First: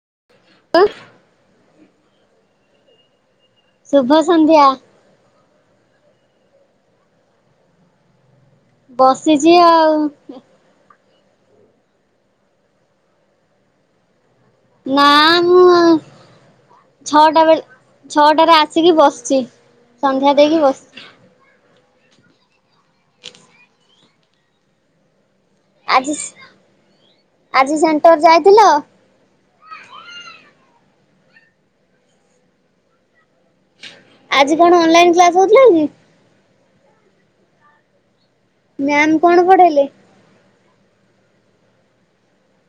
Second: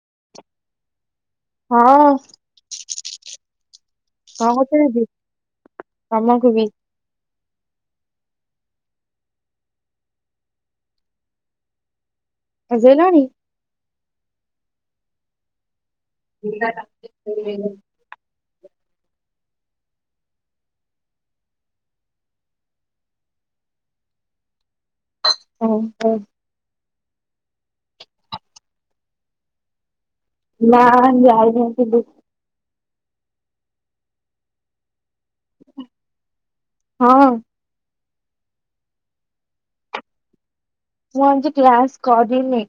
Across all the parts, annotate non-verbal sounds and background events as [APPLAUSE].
[UNINTELLIGIBLE] ହଁ କ ଶୁଭ ସନ୍ଧ୍ୟା କରୁଚ ଦିଦି? ତମକୁ ବି। ବସିଚି ଆଉ ଖାଇସାଇଲଣି? ନା ମୁଁ ପିଲାଟା ଛଅଟା ବେଳେ [UNINTELLIGIBLE] ଛଅଟାରେ ଆସିକି ବସିଚି ସନ୍ଧ୍ୟା ଦେଇକି ବସିଚି। ଓହୋ ଆଜି ଆଜି ସେଣ୍ଟର ଯାଇଥିଲ? ନା ଯାଇନଥିଲୀ। ଆଜି କଣ ଅନଲାଇନ୍ କ୍ଲା ହଉଥିଲା କି? ହଁ। ମ୍ୟାମ୍ କଣ ପଢେଇଲେ? ମୁଁ ଆଜି କ୍ଲାସ୍ କରିନି।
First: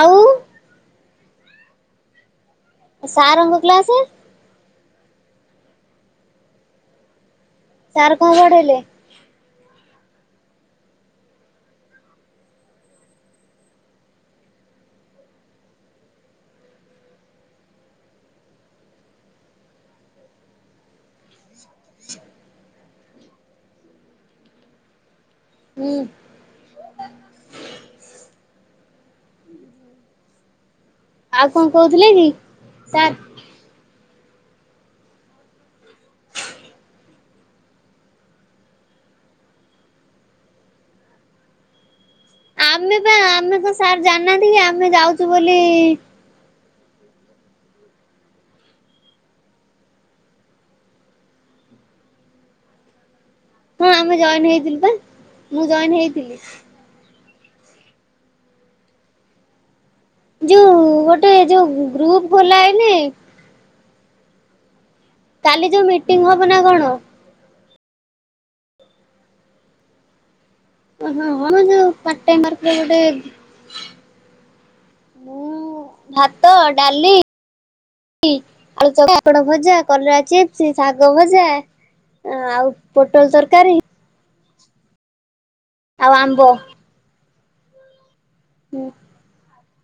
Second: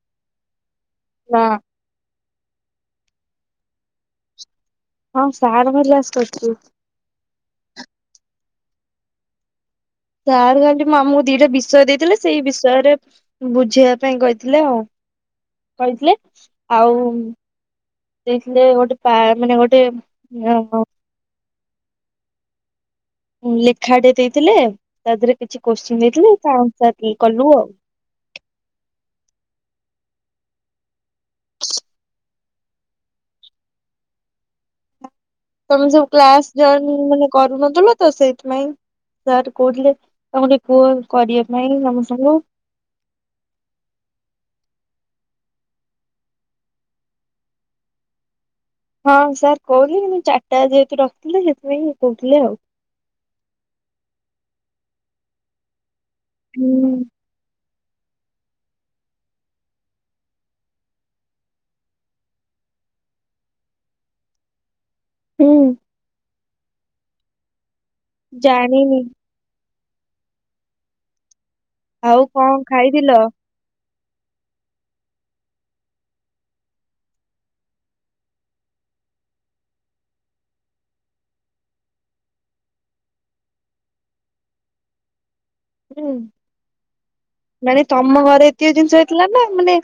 ଆଉ ନା ସାରଙ୍କ କ୍ଳାସେ? ହଁ ସାରଙ୍କ କ୍ଳାସ୍ କରିଚି। ସାର୍ କଣ ପଢେଇଲେ? ସାର୍ ଖାଲି ଆମକୁ ଦିଇଟା ବିଷୟ ଦେଇଥିଲେ ସେଇ ବିଷୟରେ ବୁଝେଇବା ପାଇଁ କହିଥିଲେ ଆଉ କହିଥିଲେ ଆଉ ଦେଇଥିଲେ ଗୋଟେ ପା ମାନେ ଗୋଟେ [UNINTELLIGIBLE] ଲେଖାଟେ ଦେଇଥିଲେ ତା ଦେହରେ କିଛି ହୁଁ କୋଶ୍ଚିନ ଦେଇଥିଲେ ତା ଆନ୍ସର [UNINTELLIGIBLE] କଲୁ ଆଉ। ଆଉ କଣ କୋହୁଥିଲେ କି ସାର୍? ତମେ ସବୁ କ୍ଲାସ୍ ଜଏନିଙ୍ଗ୍ ମାନେ କରୁନଥିଲ ତ ସେଇଥିପାଇଁ ସାର୍ କୋହୁଥିଲେ ତାଙ୍କୁ ଟିକେ କୁହ କରିବା ପାଇଁ ସମସ୍ତଙ୍କୁ ଆମେ ପା ଆମେ ତ ସାର୍ ଜାଣିନାହାନ୍ତି କି ଆମେ ଯାଉଚୁ ବୋଲି ହଁ ସାର୍ କୋହୁଥିଲି କିନ୍ତୁ ଚାରିଟା ଯେହେତୁ ରଖିଲେ ସେଥିପାଇଁ କୋହୁଥିଲେ ଆଉ। ହଁ ଆମେ ଜଏନ୍ ହେଇଥିଲୁ ପା ମୁଁ ଜଏନ୍ ହେଇଥିଲି। ହୁଁ। ଯୋଉ ଗୋଟେ ଯୋଉ ଗ୍ରୁଫ୍ ଖୋଲା ହେଇନି। କାଲି ହୁଁ ଯୋଉ ମିଟିଂ ହବ ନା କଣ? ଜାଣିନି। ଓହୋ ହଁ ଯୋଉ ଆଉ ପାର୍ଟଟାଇମର୍ କଣ [UNINTELLIGIBLE] ଗୋଟେ ଖାଇଥିଲ? ମୁଁ ଭାତ, ଡାଲି ଆଳୁ [UNINTELLIGIBLE] ଭଜା କଲରା ଚିସ୍ପ୍, ଶାଗ ଭଜା ଆଉ ପୋଟଳ ତରକାରୀ। ହୁଁ ଆଉ ଆମ୍ବ ମାନେ ତମ ଘରେ ଏତିକ ଜିନିଷ ହେଇଥିଲା ନା ମାନେ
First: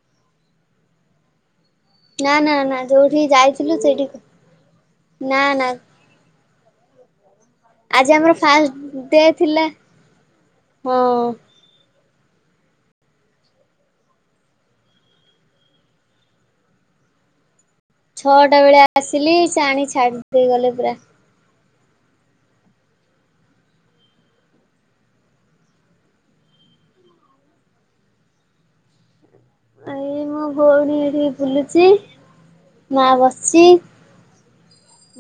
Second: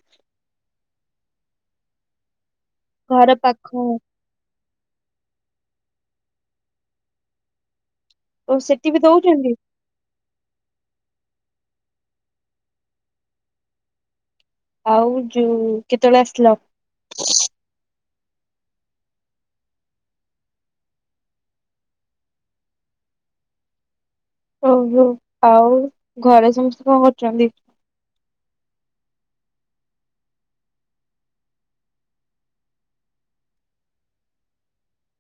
ନାଁ ନାଁ ନାଁ ଯୋଉଠିକି ଘର ପାଖ ଯାଇଥିଲୁ ସେଇଠିକି ନା ନା ଆଜି ଆମର ଓ ସେଠି ବି ଫାଷ୍ଟଡେ ଦଉଛନ୍ତି ଥିଲା। ହଁ। ଆଉ ଯୋଉ କେତେବେଳେ ଆସିଲ? ଛଅଟା ବେଳେ ଆସିଲି ସେ ଆଣିକି ଛାଡି ଦେଇ ଗଲେ ପୁରା। ଓହୋ ଆଉ ଘରେ ସମସ୍ତେ କଣ କରୁଚନ୍ତି? ଏଇ ମୋ ଭଉଣୀ ଏଠି ବୁଲୁଚି ମା ବସିଚି।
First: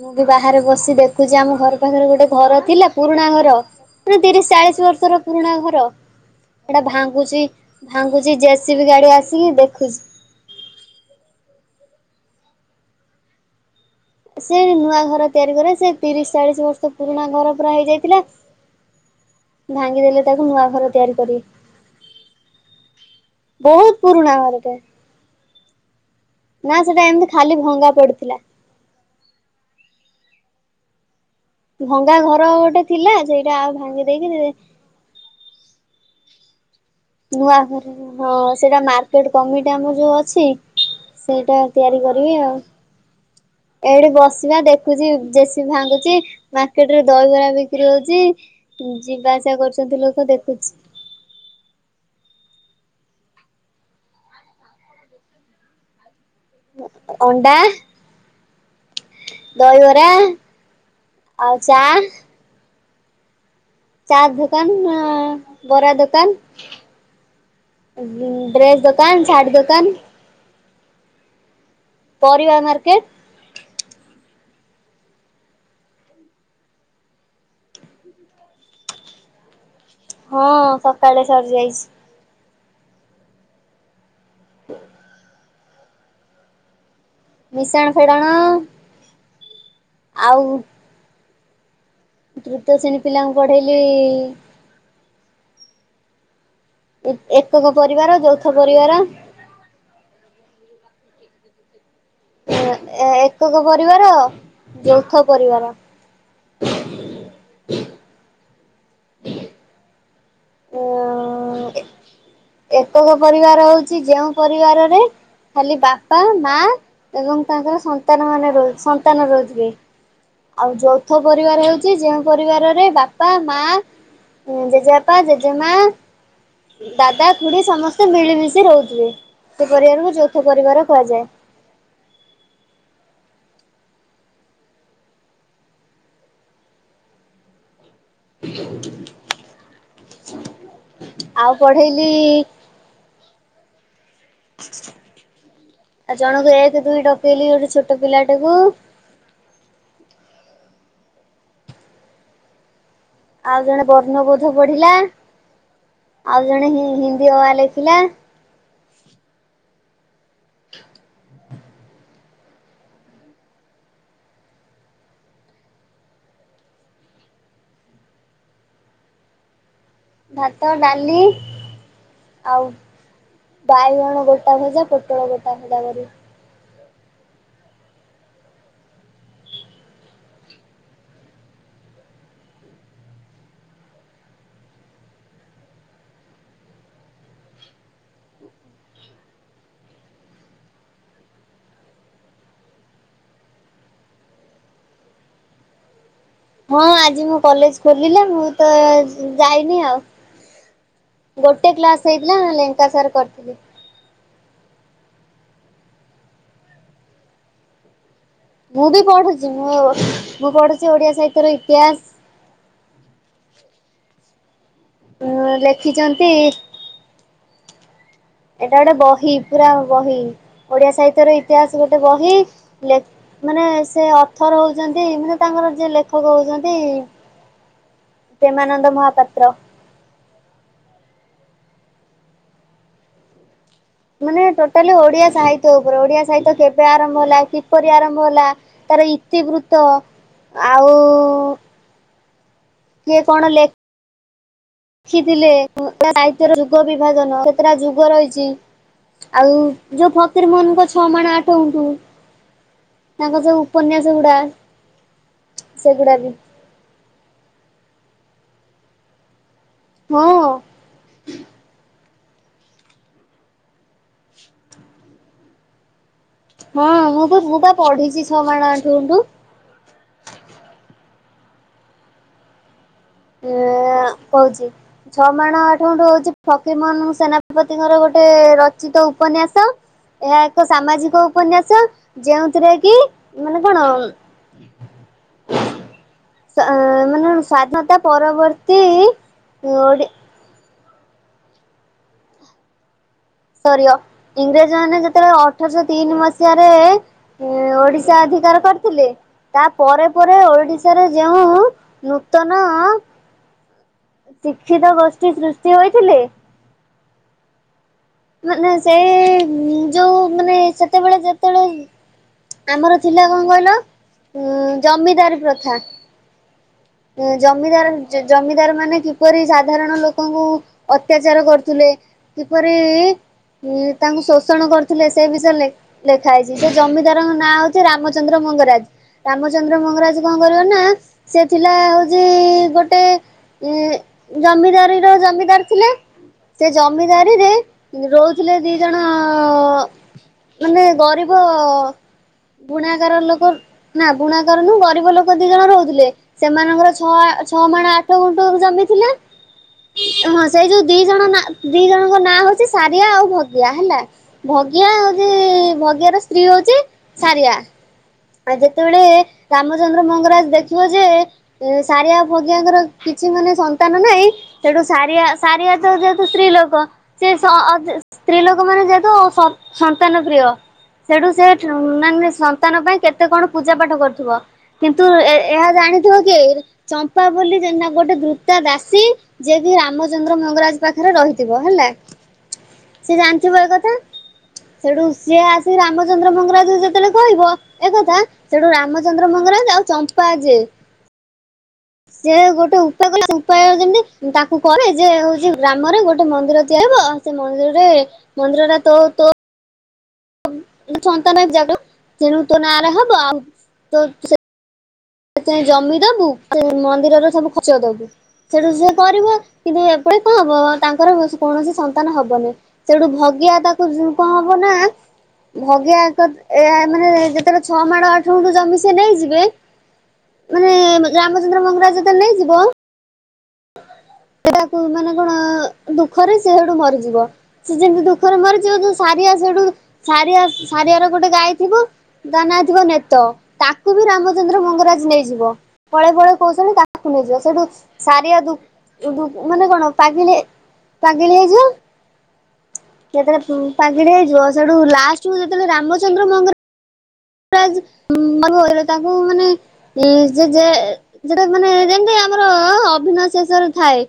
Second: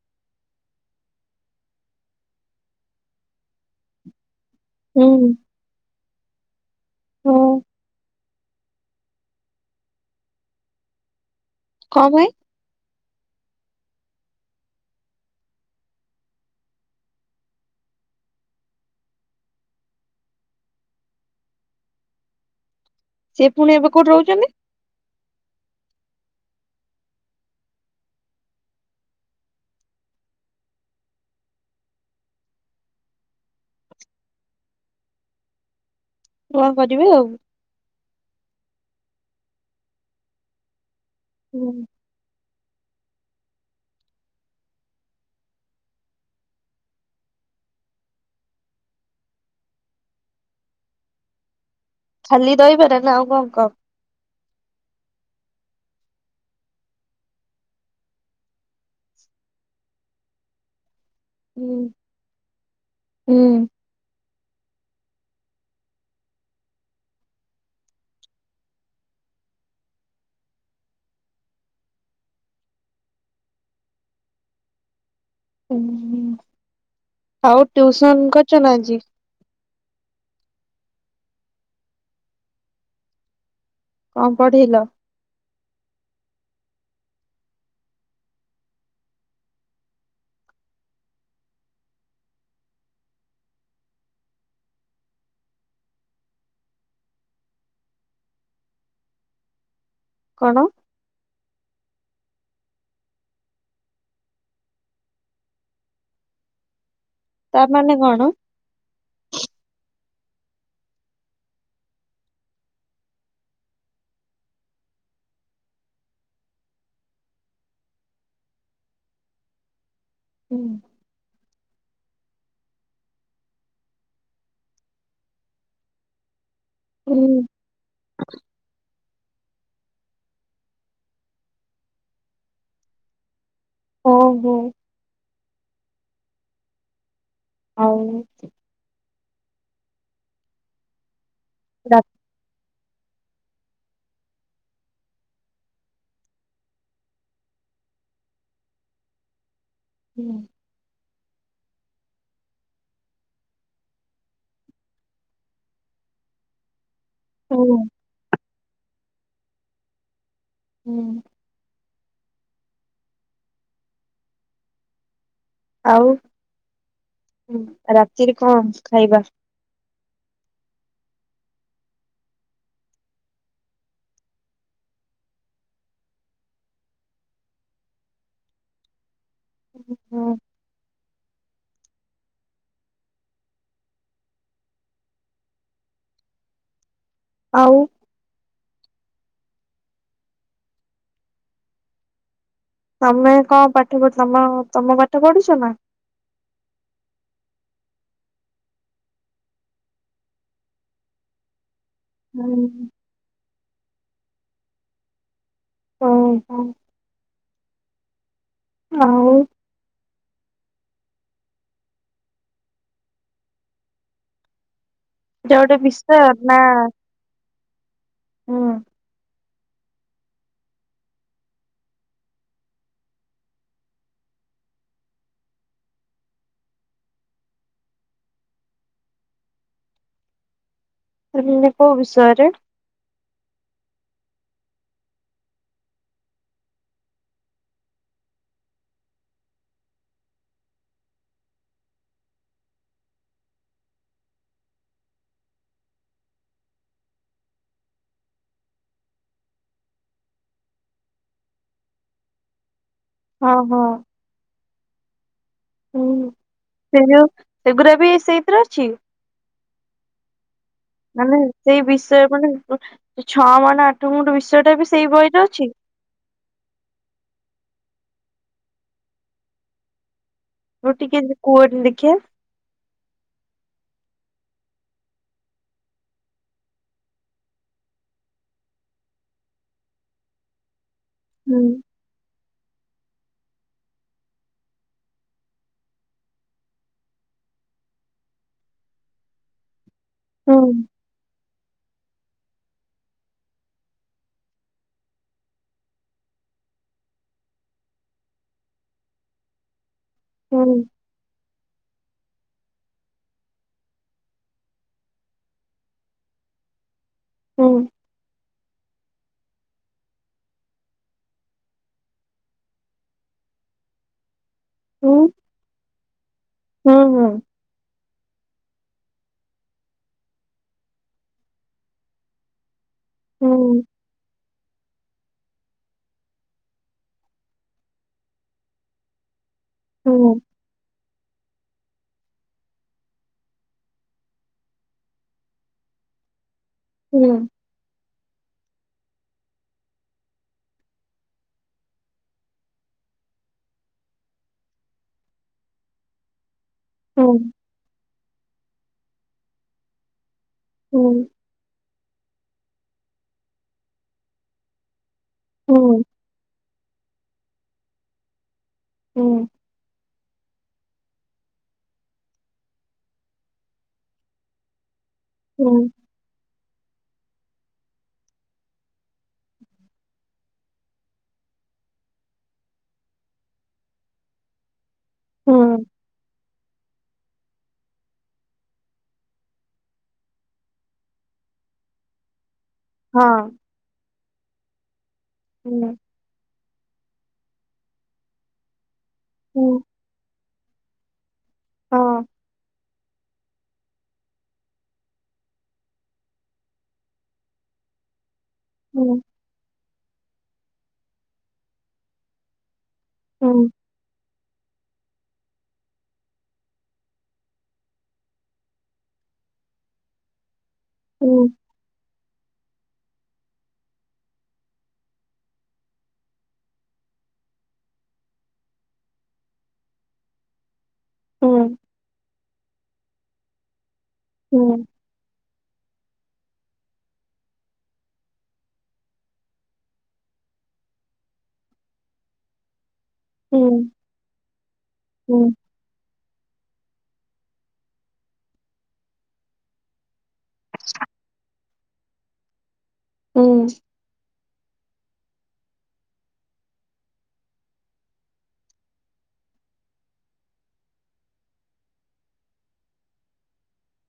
ମୁଁ ବି ବାହାରେ ବସି ଦେଖୁଚି ଆମ ଘର ପାଖରେ ଗୋଟେ ଘର ଥିଲା ପୁରୁଣା ଘର। [UNINTELLIGIBLE] ତିରିଶ ଚାଳି ଶ ହୁଁ ବର୍ଷର ପୁରୁଣା ଘର ହେଟା ହୁଁ ଭାଙ୍ଗୁଚି ଭାଙ୍ଗୁଚି ଜେସିବି ଗାଡି ଆ ସିକି ଦେଖୁଚି। କଂ ପାଇଁ ସେ ନୂଆ ଘର ତିଆରି କରିବେ ସେ ତିରିଶ ଚାଳିଶ ବର୍ଷ ପୁରୁଣା ଘର ପୁରା ହେଇଯାଇଥିଲା। ଭାଙ୍ଗିଦେଲେ ତାକୁ ନୂଆ ଘର ତିଆରି କରିବେ। ସେ ପୁଣି ଏବେ ବୋହୁତ କୋଉଠି ପୁରୁଣା ରହୁଛନ୍ତି? ଘରଟେ। ନାଁ ସେଟା ଏମିତି ଖାଲି ଭଙ୍ଗା ପଡିଥିଲା। ଭଙ୍ଗା ଘର ଗୋଟେ ଥିଲା ସେଇଟା ଆଉ ଭାଙ୍ଗି ଦେଇକି ନୂଆ କରିବେ ଆଉ। ନୂଆ କରିବେ ହଁ ସେଟା ମାର୍କେଟ କମିଟି ଆମକୁ ଯୋଉ ଅଛି। ସେଇଟା ହୁଁ ତିଆରି କ ରିବେ ଆଉ। ଏଇଠି ବସିଚି ପା ଦେଖୁଚି ଜେସିବି ଭାଙ୍ଗୁଚି ମାର୍କେଟରେ ଦହିବରା ବିକ୍ରି ହୋଉଚି। ଯିବା ଆସିବା କରୁଚନ୍ତି ଲୋକ ଦେଖୁଚି। ଖାଲି ଦହିବରା ନା ଆଉ କଣ କଣ? ଅଣ୍ଡା, ଦହିବରା ଆଉ ହୁଁ ଚା ହୁଁ। ଚାର୍ଟ ଧୁକାନ, ବରା ଦୋକାନ। ଡ୍ରେସ୍ ଦୋକାନ ଶାଢ଼ୀ ଦୋକାନ ପରିବା ମାର୍କେଟ। ଆଉ ଟିଉସନ କରୁଛ ନା ଆଜି? ହଁ ସକାଳେ ସରିଯାଇଛି। କଣ ପଢ଼ିଲ? ମିଶାଣ ଫେଡଣା ଆଉ ତୃତୀୟ ଶ୍ରେଣୀ ପିଲାଙ୍କୁ ପଢେଇଲି ଏକକ ପରିବାର ଯୌଥ ପରିବାର। କଣ? ଏକକ ପରିବାର ଯୌଥ ପରିବାର। ତା ମାନେ କଣ? ଏକକ ପରିବାର ହଉଛି ଯେଉଁ ପରିବାରରେ ଖାଲି ବାପା ମା ଏବଂ ତାଙ୍କର ସନ୍ତାନ ମାନେ ର ସନ୍ତାନ ରହୁଥିବେ। ଆଉ ଯୌଥ ପରିବାର ହେଉଛି ଯେଉଁ ପରିବାରରେ ବାପା ମା ଜେଜେପା ଜେଜେମା। ଦାଦା ହୁଁ ଖୁଡି ସମସ୍ତେ ମିଳିମିଶି ରହୁଥିବେ ସେ ପରିବାରକୁ ଯୌଥ ପରିବାର କୁହାଯାଏ। ଓହୋ। ହଉ। ଆଉ ରା ପଢେଇଲି ଆଉ ଜଣକୁ ଏକ ଦୁଇ ଡକେଇଲି ଗୋଟେ ଛୋଟ ପିଲାଟାକୁ। ହୁଁ। ଆଉ ଜଣେ ବର୍ଣ୍ଣବୋଧ ପଢିଲା ଆଉ ଜଣେ ହୀ ହିନ୍ଦୀ ଅ ଆ ହୁଁ ଲେଖିଲା। ହୁଁ। ଆଉ ରାତିରେ କଣ ଖାଇବା? ଭାତ ଡାଲି ଆଉ ବାଇଗଣ ଗୋଟା ଭଜା ପୋଟଳ ଗୋଟା ଭଜା କରି। ହୁଁ ହୁଁ। ଆଉ। ତମେ କଣ ପାଠ ପଢୁ ତମ ତମ ପାଠ ପଢୁଛ ନା? ହଁ ଆଜି ମୁଁ କଲେଜ ଖୋଲିଲେ ମୁଁ ତ ଯାଇନି ଆଉ। ଗୋଟେ କ୍ଲାସ ହେଇଥିଲା ନା ହୁଁ। ଲେଙ୍କା ସାର୍ କରିଥିଲି। ହ ହୋ। ମୁଁ ବି ଆଉ ପଢୁଛି ମୁଁ ମୁଁ ପଢୁଛି ଓଡିଆ ସାହିତ୍ୟର ଇତିହାସ। ଉଁ ଯୋଉଟେ ବିଷ ଲେଖିଛନ୍ତି ଏଇଟା ନା ହୁଁ, ଏଇଟା ଗୋଟେ ବହି ପୁରା ବହି ଓଡିଆ ସାହିତ୍ୟର ଇତିହାସ ଗୋଟେ ବହି। ଯେ ମାନେ ସେ ଅର୍ଥର ହଉଛନ୍ତି ମାନେ ତାଙ୍କର ଯି ଲେଖକ ହଉଛନ୍ତି। ପ୍ରେମାନନ୍ଦ ମହାପାତ୍ର। ତମେ କ ବିଷୟରେ? ମାନେ ଟୋଟାଲି ଓଡିଆ ସାହିତ୍ୟ ଉପରେ ଓଡିଆ ସାହିତ୍ୟ କେବେ ଆରମ୍ଭ ହେଲା କିପରି ଆରମ୍ଭ ହେଲା? ତାର ଇତବୃତ ଆଉ କିଏ କଣ ଲେଖ ଶଖିଥିଲେ ସା୍ୟ ଯୁଗ ବିଭାଜନ ସେତେଟା ଯୁଗ ରହିଛି। ଆଉ ଯୋଉ ଫକୀର ମୋହନଙ୍କ ଛଅ ମାଣ ଆଠ ଗୁଣ୍ଠୁ। ତାଙ୍କ ହଁ ଯୋଉ ହଁ ଉପନ୍ୟାସଗୁଡା ସେଗୁଡା ହୁଁ। ବି। ସେ ଯଉ ସେଗୁରା ବି ସେଇଥିରେ ଅଛି? ହଁ। ମାନେ ସେଇ ବିଷୟରେ ମାନେ ଉଁ ଛଅ ମାଣ ଆଠ ଗୁଣ୍ଠ ବିଷୟା ଟା ବି ସେଇ ବହିରେ ଅଛି? ହଁ ମୁଁ ତ ମୁଁ ପା ପଢିଛି ଛଅ ମାଣ ଆଠ ଗୁଣ୍ଠ। ରୁ ଟିକେ କୁଅନି ଦେଖିବା? ଏ କହୁଛି। ଛଅ ମାଣ ଆଠ ଗଣ୍ଠୁ ହଉଛି ଫକିରମୋହନ ସେନାପତିଙ୍କର ଗୋଟେ ରଚିତ ଉପନ୍ୟାସ। ଏହା ଏକ ସାମାଜିକ ହୁଁ ଉପନ୍ୟାସ ଯେଉଁଥିରେ କି ମାନେ କଣ? ଶ୍ୱା ମାନେ ସ୍ୱାଧୀନତା ପରବର୍ତ୍ତୀ ଓଡି ହୁଁ। ସରି ଅ ଇଂରେଜ ମାନେ ଯେତେବେଳେ ଅଠରଶହ ତିନି ମସିହାରେ ଏ ଓଡିଶା ଅଧିକାର କରିଥିଲେ ତା ପରେ ପରେ ହୁଁ ଓଡିଶାରେ ଯେଉଁ ନୂତନ ଶିକ୍ଷିତ ଗୋଷ୍ଠୀ ସୃଷ୍ଟି ହୋଇଥିଲେ। ହୁଁ। ମାନେ ସେ ଯୋଉ ମାନେ ସେତେବେଳେ ଯେତେବେଳେ ଆମର ଥିଲା କଣ କହିଲ? ଉଁ ଜମିଦାର ପ୍ରଥା। ହୁଁ ହୁଁ। ଉଁ ଜ ଜମିଦାର ଜମିଦାର ମାନେ କିପରି ସାଧାରଣ ଲୋକଙ୍କୁ ଅତ୍ୟାଚାର କରୁଥିଲେ? କିପରିଇ ହୁଁ ତାଙ୍କୁ ଶୋଷଣ କରିୁଥିଲେ ସେ ବିଷୟରେ ଲେ ଲେଖା ହେଇଛି, ସେ ଜମିଦାରଙ୍କ ନାଁ ହଉଛି ରାମଚନ୍ଦ୍ର ମଙ୍ଗରାଜ। ରାମଚନ୍ଦ୍ର ମଙ୍ଗରାଜ ହୁଁ କଣ କରିବ ନା ସେ ଥିଲା ହଉଚି ଗୋଟେ ଏ ଜମିଦାରିର ଜମିଦାର ଥିଲେ। ସେ ଜମିଦାରିରେ ରହୁଥିଲେ ଦି ଜଣଅ ମାନେ ଗରିବ ବୁଣାକାର ଲୋକ ନା ବୁଣାକାର ନୁ ଗରିବ ଲୋକ ଦି ଜଣ ରହୁଥିଲେ। ସେମାନଙ୍କର ଛଅ ହୁଁ ହୁଁ ହୁଁ କଛଅ ମାଣ ଆଠ ଗୁଣ୍ଟ ଜମିଥିଲେ ହଁ ସେଇ ଯୋଉ ଦି ଜଣ ନା ଦି ଜଣଙ୍କ ନାଁ ହଉଛି ସାରିଆ ଆଉ ଭଗିଆ ହେଲା। ଭଗିଆ ହଉଛି ହୁଁ ହୁଁ ଭଗିଆ ର ସ୍ତ୍ରୀ ହଉଛି ସାରିଆ। ଆଉ ଯେତେବେଳେ ରାମଚନ୍ଦ୍ର ମଙ୍ଗରାଜ ଦେଖିବ ଯେ ଏ ସାରିଆ ଭଗିଆଙ୍କର କିଛି ମାନେ ସନ୍ତାନ ନାହିଁ ସେଠୁ ସାରିଆ ହୁଁ ସାରିଆ ତ ସ୍ତ୍ରୀ ଲୋକ ସେ ସ ସ୍ତ୍ରୀ ଲୋକ ମାନେ ଯେହେତ ସ ସନ୍ତାନ ପ୍ରିୟ। ସେଠୁ ସେ ଟ୍ରୁ ମାନେ ସନ୍ତାନ ପାଇଁ କେତେ କଣ ପୂଜା ପାଠ କରୁଥିବ କିନ୍ତୁ ଏ ହୁଁ ଏହା ଜାଣିଥିବ କିଏ? ଚମ୍ପା ବୋଲି ଯେନା ଗୋଟେ ଦ୍ରୁତା ଦାସୀ। ଜିଏ କି ରାମଚନ୍ଦ୍ର ମଙ୍ଗରାଜ ପାଖରେ ରହିଥିବ ହେଲା। ସିଏ ଜାଣିଥିବ ଏ କଥା ସେଠୁ ସିଏ ଆସିକି ହୁଁ ହଁ ରାମଚନ୍ଦ୍ର ମଙ୍ଗରାଜୁ ଯେତେବେଳେ କହିବ ଏ କଥା ସେଠୁ ରାମଚନ୍ଦ୍ର ହୁଁ ହୁଁ ମଙ୍ଗରାଜ ଆଉ ଚମ୍ପା ଯେ ସେ ଗୋଟେ ଉପାୟ। [UNINTELLIGIBLE] ଉପାୟ ଯେମିତି ତାକୁ କରେ ଯେ ହଉଛି ଗ୍ରାମରେ ଗୋଟେ ମନ୍ଦିର ତିଆବ ଆଉ ସେ ମନ୍ଦିରରେ ମନ୍ଦିର ଟା ତୋ ହଁ ହୁଁ ତୋ ସନ୍ତାନ ଜାଗ ତେଣୁ ତୋ ନା ଆର ହବ ଆଉ ହୁଁ ତୋ ସେ ଜମି ଦବୁ ସେ ମନ୍ଦିରରେ ସବୁ ଖର୍ଚ୍ଚ ଦବୁ। ସେଠୁ ସେ କରିବ କିନ୍ତୁ ଏପଟେ କଣ ହବ ତାଙ୍କର କୌଣସି ସନ୍ତାନ ହବନି। ସେଇଠୁ ଭଗିଆ ତାକୁ କଣ ହବ ନା? ଭଗିଆ ଏକକ୍ ଏ ମାନେ, ଯେତେବେଳେ ଛଅ ମାଣ ଆଠ ଗୁଣ୍ଠୁ ଜମି ସେ ନେଇଯିବେ ମାନେ-ଏ ହୁଁ ରାମଚନ୍ଦ୍ର ହୁଁ ମଙ୍ଗରାଜ ଯେତେଳ ନେଇଯିବ! ସେଟାକୁ ମାନେ କଣ ଦୁଃଖରେ ସେ ହେଠୁ ମରିଯିବ। ସେ ଯେମିତି ଦୁଃଖରେ ମରିଯିବ। ଯୋଉ ସାରିଆ ସେଠୁ ସାରିଆ ସାରିଆର ଗୋଟେ ଗାଈ ଥିବ। ତା ନାଁ ଥିବ ନେତ। ତାକୁ ବି ରାମଚନ୍ଦ୍ର ମଙ୍ଗରାଜ ନେଇଯିବ। କଳେ ବେଳେ କୌଶଳେ ତାହାକୁ ନେଇଯିବ। ସେଇଠୁ ସାରିଆ ଦୁ ଓଗକୁ, ମାନେ କଣ ପାଗିଳି ପାଗିଳି ହେଇଯିଅ। ହୁଁ ହୁଁ ହୁଁ ହୁଁ ହଁ ହଁ ଯେତେବେଳେ ହଁ ହୁଁ ପାଗିଳି ହେଇଯିବ। ସେଠୁ ଲାଷ୍ଟକୁ ଯେତେବେଳେ ରାମଚନ୍ଦ୍ର ମଙ୍ଗର ରାଜ୍ [INAUDIBLE] ତାଙ୍କୁ ମାନେ ଯେ ଯେ ଯେଟା ମାନେ ଯେମିତି ଆମର-ଅ ଅଭିନୟ ଶେଷରେ ଥାଏ।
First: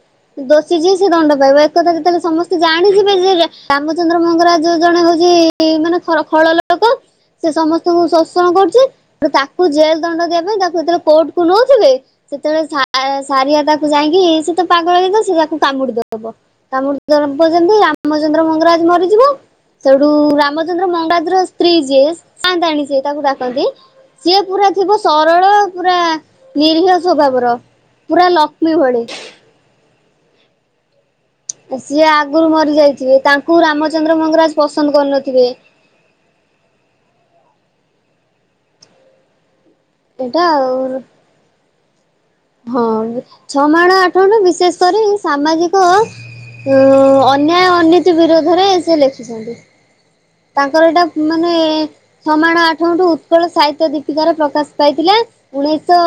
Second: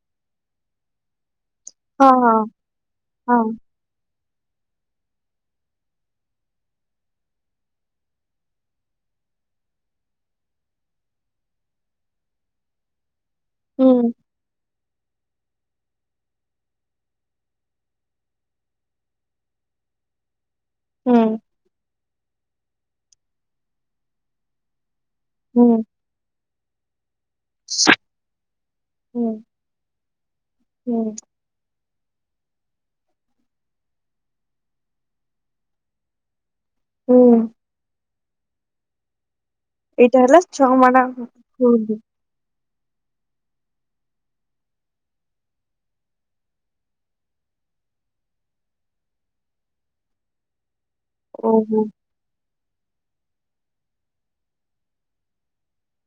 ଦୋଷି ଯିଏ ସେ ଦଣ୍ଡ ପାଇବ। ହୁଁ ଏକଥା ଯେତେବେଳେ ସମସ୍ତେ ଜାଣିଯିବେ ଯେରେ ହୁଁ ରାମଚନ୍ଦ୍ର ମଙ୍ଗରାଜ ଜଣେ ହଉଛି, ମାନେ ଖ-ଖଳ ଲୋକ। ସେ ସମସ୍ତ ତୁ ଶୋଷଣ କରୁଛି। ତାକୁ ଜେଲ୍ ଦଣ୍ଡ ଦେବା ପାଇଁ ତାକୁ ଯେତେବେଳେ କୋର୍ଟ କୁ ନଉଥିବେ ସେତେବେଳେ ସା-ସାରିଆ ତାକୁ ହୁଁ ଯାଇଁକି, ସେ ତ ପାଗଳ ହେଇଁଥିବ। ସେ ତାକୁ କାମୁଡିଦବ। ହବ। [UNINTELLIGIBLE] ରାମଚନ୍ଦ୍ର ମଙ୍ଗରାଜ ମରିଯିବ ସେଇଠୁ ରାମ ଚନ୍ଦ୍ର ମଙ୍ଗରାଜ ର ହୁଁ ସ୍ତ୍ରୀ ଯିଏ। ସାଁତାଣୀ ସିଏ ତାକୁ ଡାକନ୍ତି, ସିଏ ପୁରା ଥିବ ସରଳ ହୁଁ। ପୁରା ନିରିହ ସ୍ଵଭାବର ପୁରା ଲକ୍ଷ୍ମୀ ଭଳି। ସିଏ ଆଗରୁ ମରି ଯାଇଥିବେ। ତାଙ୍କୁ ରାମଚନ୍ଦ୍ର ମଙ୍ଗରାଜ ପସନ୍ଦ କରୁନଥିବେ। ହୁଁ। ଏଇଟା ହେଲା ଛଅ ମାଣ ହୁଁ ହୁଁ। ହଁ, ଛଅ ମାଣ ଆଠଗୁଣ୍ଠୁ ବିଶେଷ କରି ସାମାଜିକ ଉଁ, ଅନ୍ୟାୟ ଅନୀତି ବିରୋଧରେ ସେ ଲେଖିଛନ୍ତି। ତାଙ୍କର ଏଇଟା ମାନେ-ଏ ଓହୋ ଛଅମାଣ ଆଠଗୁଣ୍ଠୁ ଉତ୍କଳ ସାହିତ୍ୟ ଦୀପିକାରେ ପ୍ରକାଶ ପାଇଥିଲା। ଉଣେଇଶଅ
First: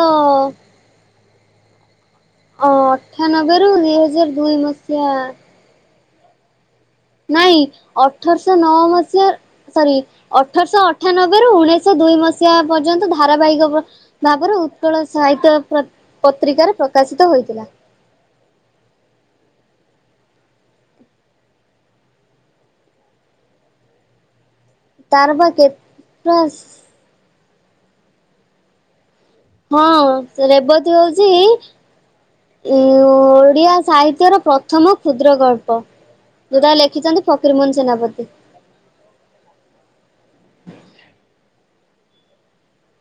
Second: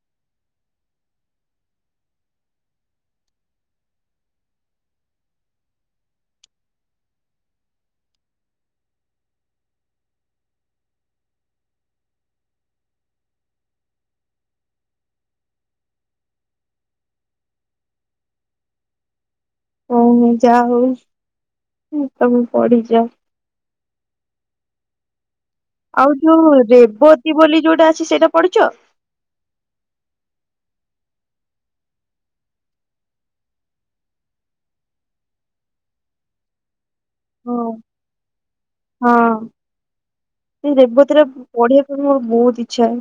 ଅ-ଅଠାନବେରୁ ଦି ହଜାର ଦୁଇ ମସିହା ନାଇଁ, ଅଠରଶହ ନଅ ମସିହା ସରି, ଅଠରଶହ ଅଠାନବେରୁ ଉଣେଇଶହ ଦୁଇ ମସିହା ପର୍ଯ୍ୟନ୍ତ ଧାରାବାହିକ ବା ଭାବରେ ଉତ୍କଳ ସାହିତ୍ୟ ପ୍ର-ପତ୍ରିକାରେ ପ୍ରକାଶିତ ହୋଇଥିଲା। ଓହୋ! ଯା ହଉ ତମେ ପଢିଚ। ତାର ପା କେତ୍ ଆଉ ଯୋଉ ରେବତୀ ବୋଲି ଯୋଉଟା ଅଛି। ସେଇଟା ପଢିଚ? ହଁ, ସେ ରେବତୀ ହଉଛି ଓଡ଼ିଆ ସାହିତ୍ୟର ପ୍ରଥମ କ୍ଷୁଦ୍ର ଗଳ୍ପ। ଯଉଟା ଲେଖିଛନ୍ତି, ହଁ। ଫକୀରମୋହନ ସେନାପତି। ହଁ, ସେ ରେବତୀରେ ପଢିବା ପାଇଁ ମୋର ବହୁତ ଇଚ୍ଛା।